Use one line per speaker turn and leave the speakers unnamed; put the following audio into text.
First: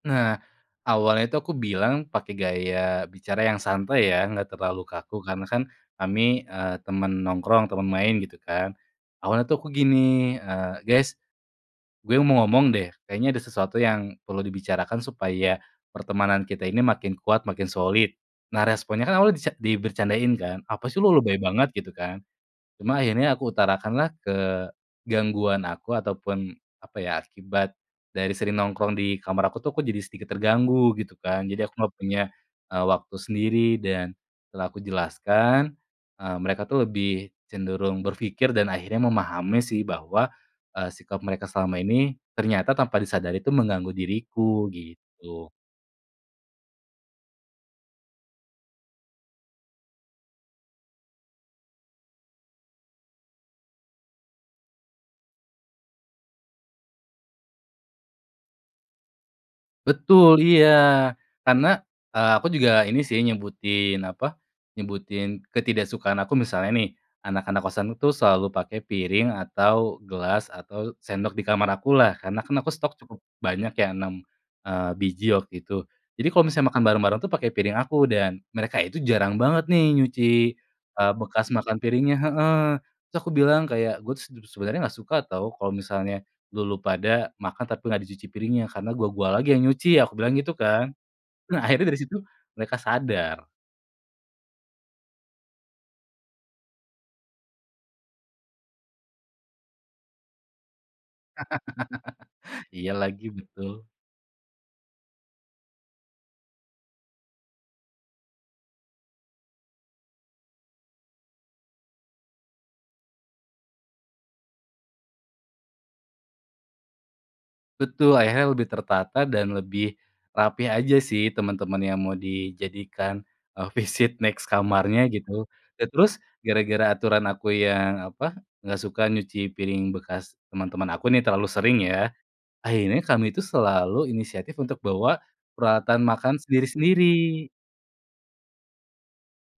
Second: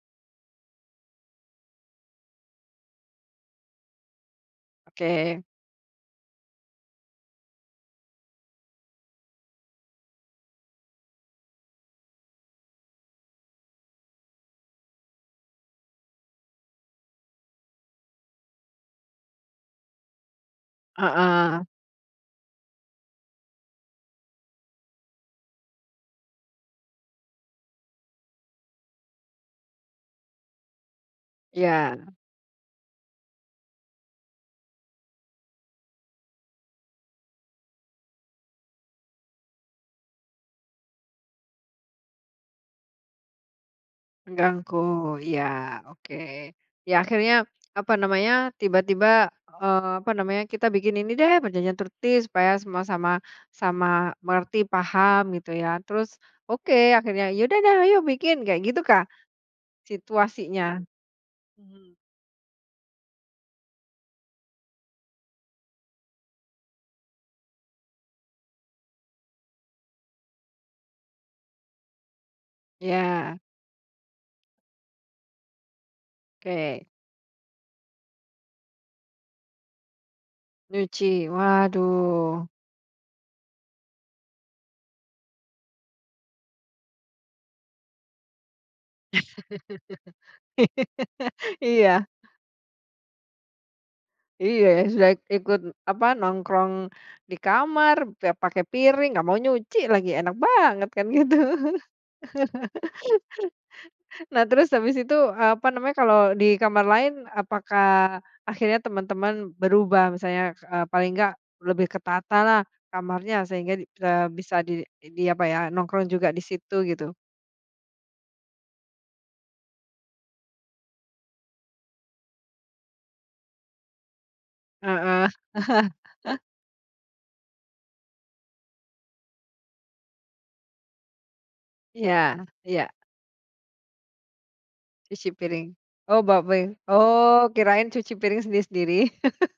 Nah, awalnya itu aku bilang pakai gaya bicara yang santai ya enggak terlalu kaku,
Oke.
karena kan kami, eee, temen nongkrong temen main gitu kan. Awalnya tuh aku gini, eee, "Guys gue mau ngomong deh kayaknya ada sesuatu yang perlu dibicarakan supaya pertemanan kita ini makin kuat, makin solid." Nah, responnya kan awalnya dica dibecandain kan. "Apa sih lu, lebay
Heeh.
banget," gitu kan. Cuma akhirnya aku utarakanlah kegangguan aku, ataupun apa ya, akibat dari sering nongkrong di kamar aku tuh aku jadi sedikit terganggu gitu kan. Jadi aku nggak
Ya.
punya, eee, waktu sendiri. Dan setelah aku jelaskan, eee, mereka tuh lebih cenderung berpikir dan akhirnya memahami sih bahwa, eee, sikap mereka selama ini ternyata tanpa disadari itu mengganggu diriku
Mengganggu, iya.
gitu.
Oke. Ya akhirnya, apa namanya, tiba-tiba, eee, apa namanya, "Kita bikin ini deh perjanjian tertib supaya semua sama sama mengerti paham," gitu ya. Terus, oke akhirnya, "Ya udah deh ayo bikin," kayak gitukah
Betul, iya.
situasinya?
Karena,
Hmm.
eee, aku juga ini sih nyebutin apa, nyebutin ketidaksukaan aku misalnya nih, anak-anak kosanku tuh selalu pakai piring atau gelas atau sendok di kamar akulah. Karena kan aku stok cukup
Ya.
banyak ya 6, eee, biji waktu itu. Jadi kalau misalnya makan
Oke.
bareng-bareng tuh pakai piring aku dan mereka itu jarang banget nih nyuci,
Nyuci.
eee, bekas makan piringnya.
Waduh.
Heeh. Terus aku bilang kayak, "Gue tuh sedu sebenernya nggak suka tau kalo misalnya lu lu pada makan tapi nggak dicuci piringnya karena gua gua lagi yang nyuci," aku bilang gitu kan. Nah akhirnya dari
Iya.
situ mereka sadar.
Iya, sudah ikut apa, nongkrong di kamar, udah pakai piring nggak mau nyuci lagi enak banget kan gitu.
Iya lagi, betul.
Nah, terus habis itu, apa namanya, kalau di kamar lain apakah akhirnya teman-teman berubah misalnya, eee, paling enggak lebih ketatalah kamarnya sehingga, eee, bisa di diapa ya, nongkrong juga di situ gitu?
Betul akhirnya lebih tertata dan lebih rapih aja sih teman-teman yang mau dijadikan, eee, visit next kamarnya
Heeh.
gitu. Dan terus gara-gara aturan aku yang apa, nggak suka nyuci piring bekas teman-teman aku nih terlalu sering ya,
Iya iya.
akhirnya kami itu selalu inisiatif untuk bawa
Cuci piring.
peralatan
Oh,
makan
bawa piring.
sendiri-sendiri.
Oh, kirain cuci piring sendiri-sendiri.